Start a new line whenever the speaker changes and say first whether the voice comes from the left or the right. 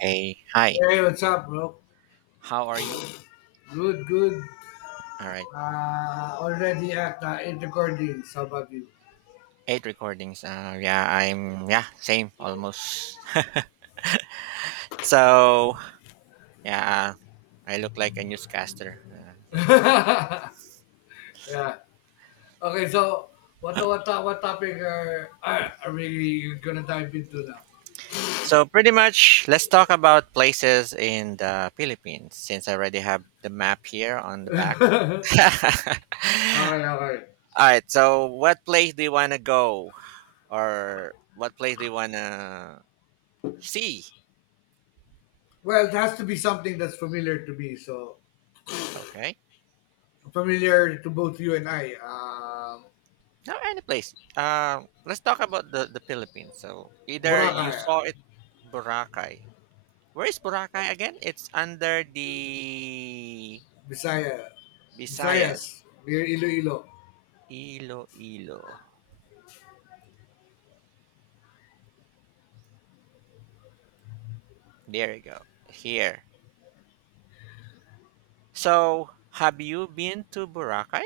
right: Hey, hi.
left: Hey, what's up, bro?
right: How are you?
left: Good, good.
right: All right.
left: Already at 8 recording, some of you.
right: Eight recordings. Yeah, same almost. So yeah, I look like a newscaster. See.
left: Yeah. Okay, so what topic are we gonna dive into now?
right: So pretty much, let's talk about places in the Philippines since I already have the map here on the back. All
left: Okay, okay.
right: right. So what place do you want to go, or what place do you want to see?
left: Well, it has to be something that's familiar to me. So
right: Okay.
left: familiar to both you and I.
right: No, any place. Let's talk about the Philippines. So either you
left: Boracay,
right: saw it, Boracay. Where is Boracay again? It's under the
left: Bisaya,
right: Visayas,
left: Visayas, near Iloilo.
right: Iloilo. There you go. Here. So have you been to Boracay?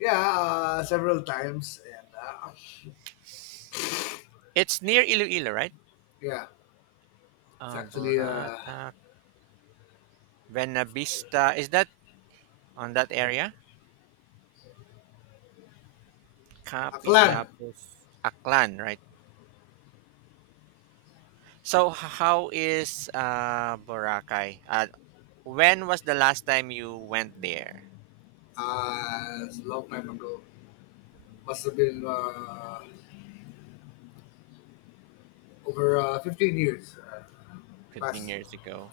left: Yeah, several times, and
right: It's near Iloilo, right?
left: yeah, it's actually
right: Borata, Buenavista. Is that on that area? Capiz,
left: Aklan,
right: Lapos, Aklan, right? So how is Boracay? When was the last time you went there?
left: it's a long time ago. Must have been over 15 years.
right: 15
left: Past
right: years ago.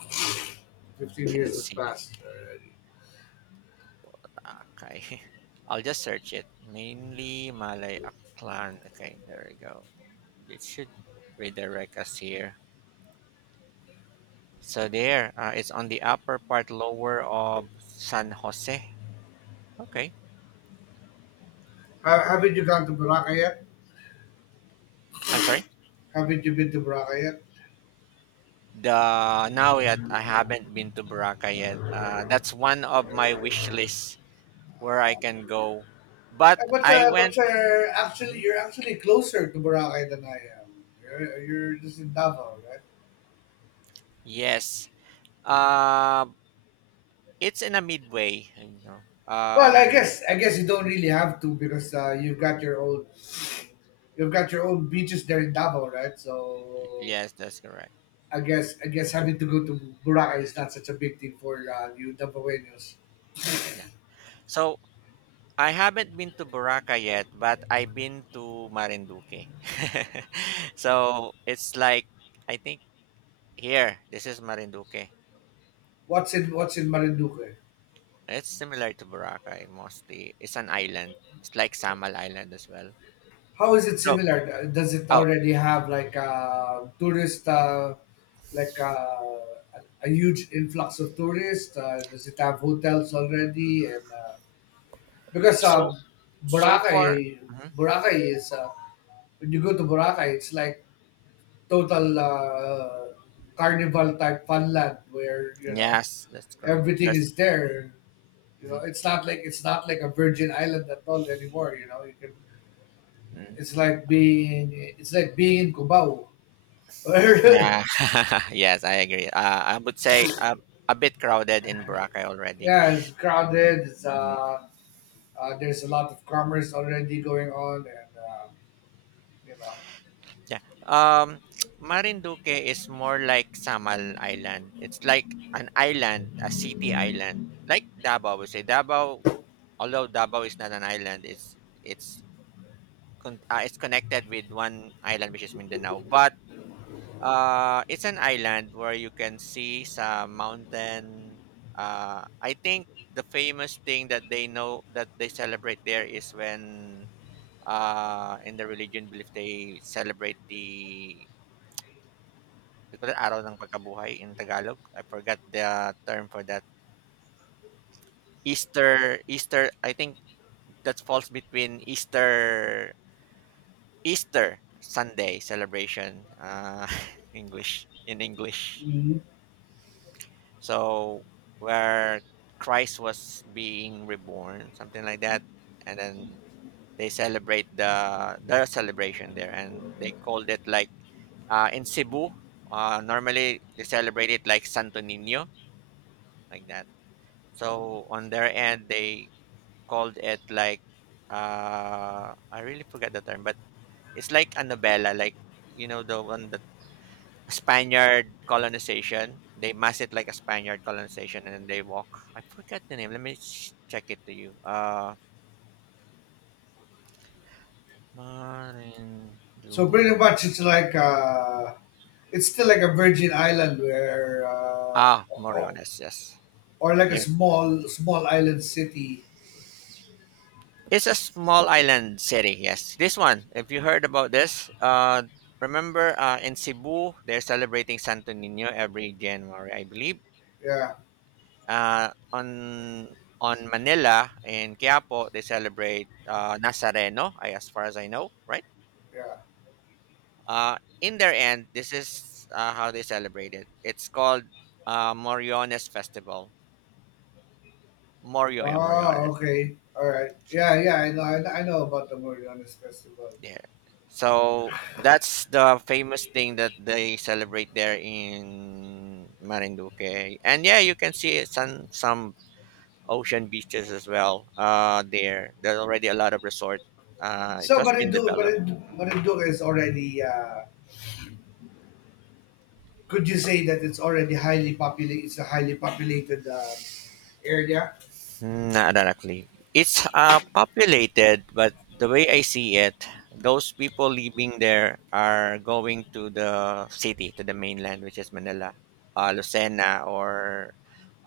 right: I
left: 15
right: cannot
left: years has
right: see it.
left: passed already.
right: Okay. I'll just search it. Mainly Malay Aklan. Okay, there we go. It should redirect us here. So there, it's on the upper part lower of San Jose. Okay.
left: Ha- haven't you gone to Boracay yet?
right: I'm sorry.
left: Haven't you been to Boracay yet?
right: The now yet I haven't been to Boracay yet. That's one of my wish lists where I can go. But I went.
left: But actually,
right: Mhm.
left: you're actually closer to Boracay than I am. You're just in Davao, right?
right: Yes. Uh, it's in a midway, you know.
left: Well, I guess you don't really have to because you've got your own you've got your own beaches there in Davao, right? So
right: Yes, that's correct.
left: I guess having to go to Boracay is not such a big thing for you Dabaweños.
right: Yeah. So I haven't been to Boracay yet, but I've been to Marinduque. So it's like, I think here, this is Marinduque.
left: What's in what's in Marinduque?
right: It's similar to Boracay mostly. It's an island. It's like Samal Island as well.
left: How is it
right: So
left: similar? Does it
right: oh,
left: already have like a tourist, like a huge influx of tourists? Does it have hotels already? And because
right: so so far,
left: Boracay,
right: mhm.
left: Boracay is when you go to Boracay, it's like total carnival type funland where you know
right: Yes, that's great.
left: everything
right: That's
left: is there. You know, it's not like a Virgin Island at all anymore. You know, you can.
right: mhm.
left: It's like being it's like being in Cubao.
right: Yeah. Yes, I agree. I would say a bit crowded in Boracay already.
left: Yeah, it's
right: Mhm.
left: crowded. It's
right: Hmm.
left: there's a lot of commerce already going on, and you know.
right: Yeah. Marinduque is more like Samal Island. It's like an island, a city island, like Davao. We say Davao, although Davao is not an island, it's it's connected with one island which is Mindanao. But uh, it's an island where you can see some mountain. I think the famous thing that they know that they celebrate there is when in the religion belief they celebrate they call it araw ng pagkabuhay in Tagalog. I forgot the term for that. Easter, Easter. I think that falls between Easter, Easter Sunday celebration. English in English.
left: Mhm.
right: So where Christ was being reborn, something like that, and then they celebrate their celebration there, and they called it like in Cebu. Normally they celebrate it like Santo Nino, like that. So on their end, they called it like I really forget the term, but it's like a novella, like the one that Spaniard colonization. They mass it like a Spaniard colonization, and then they walk. I forget the name. Let me check it to you. Marin.
left: So pretty much it's like it's still like a Virgin Island where
right: Ah,
left: or,
right: Moriones. Yes.
left: or like a
right: Yeah.
left: small island city.
right: It's a small island city. Yes. This one. If you heard about this, remember in Cebu they're celebrating Santo Nino every January, I believe.
left: Yeah,
right: On Manila in Quiapo they celebrate Nazareno. As far as I know, right?
left: yeah.
right: In their end, this is how they celebrate it. It's called Moriones Festival. Morio, yeah,
left: Oh,
right: Moriones.
left: okay. All right. Yeah, yeah. I know. I know about the Moriones Festival.
right: Yeah. So that's the famous thing that they celebrate there in Marinduque. And yeah, you can see some ocean beaches as well there. There's already a lot of resort. It
left: So,
right: has been developed.
left: but it do is already. Could you say that it's already highly populated? It's a highly populated area.
right: Mm, not directly. It's populated, but the way I see it, those people living there are going to the city, to the mainland, which is Manila, Lucena, or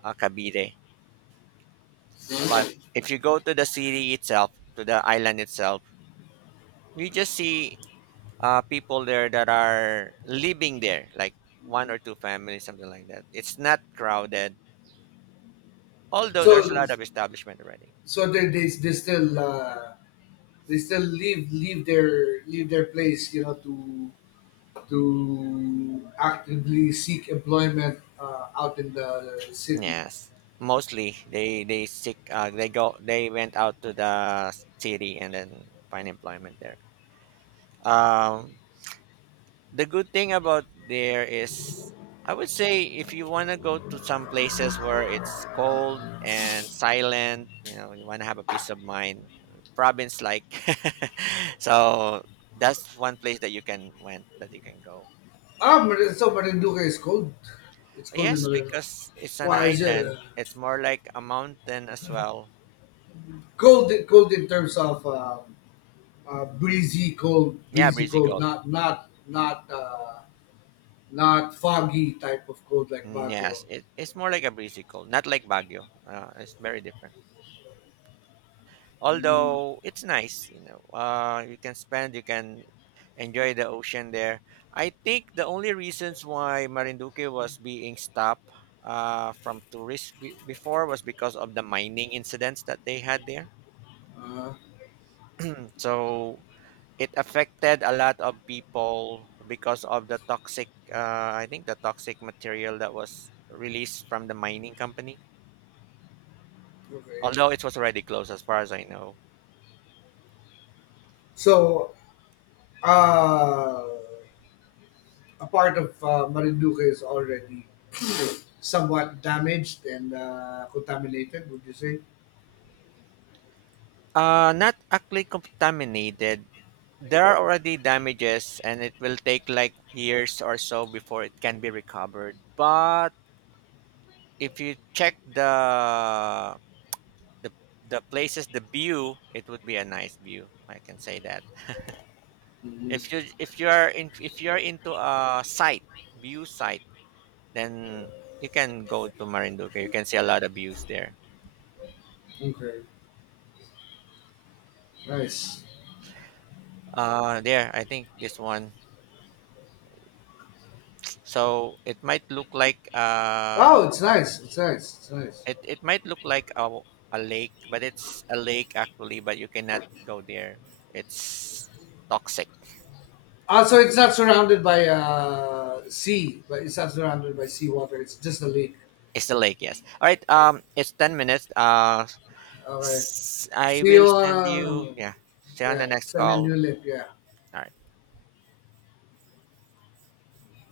right: Cavite. But if you go to the city itself, to the island itself, you just see people there that are living there, like one or two families, something like that. It's not crowded, although there's a
left: So,
right: lot of establishment already.
left: so they they, they still uh, they still leave their place, you know, to actively seek employment out in the city.
right: Yes, mostly they seek they went out to the city and then find employment there. Um, the good thing about there is I would say if you want to go to some places where it's cold and silent, you know, you want to have a peace of mind, province like. So that's one place that you can go.
left: Ah, so Marinduque is cold. It's cold in
right: Yes,
left: Marinduque.
right: because it's an
left: Wow, is it
right: island. It's more like a mountain as well.
left: cold? Cold in terms of breezy,
right: Yeah, breezy.
left: cold. Not foggy type of cold like
right: Mm,
left: Baguio.
right: yes, it, it's more like a breezy cold, not like Baguio. It's very different.
left: Mm,
right: Although it's nice, you know, you can enjoy the ocean there. I think the only reasons why Marinduque was being stopped from tourists before was because of the mining incidents that they had there.
left: uh,
right: Mm, so it affected a lot of people because of the toxic, I think the toxic material that was released from the mining company.
left: okay.
right: Although it was already closed, as far as I know.
left: So, uh, a part of Marinduque is already somewhat damaged and contaminated. Would you say?
right: Not actually contaminated. There are already damages, and it will take like years or so before it can be recovered. But if you check the the places, the view, it would be a nice view. I can say that. If
left: Mhm.
right: you are in if you are into a site view site, then you can go to Marinduque. You can see a lot of views there.
left: Okay. Nice.
right: There. I think this one. So it might look like uh,
left: Wow, it's
right: oh,
left: nice. It's nice. It's nice.
right: it might look like a lake, but it's a lake actually, but you cannot go there. It's toxic.
left: Also, it's not surrounded by seawater. It's just a lake.
right: It's the lake, yes. All right, it's 10 minutes.
left: Okay.
right: I
left: See
right: will
left: you.
right: send you. Yeah, see you on
left: Yeah,
right: the next
left: it's a new
right: call.
left: lake. Yeah.
right: All right.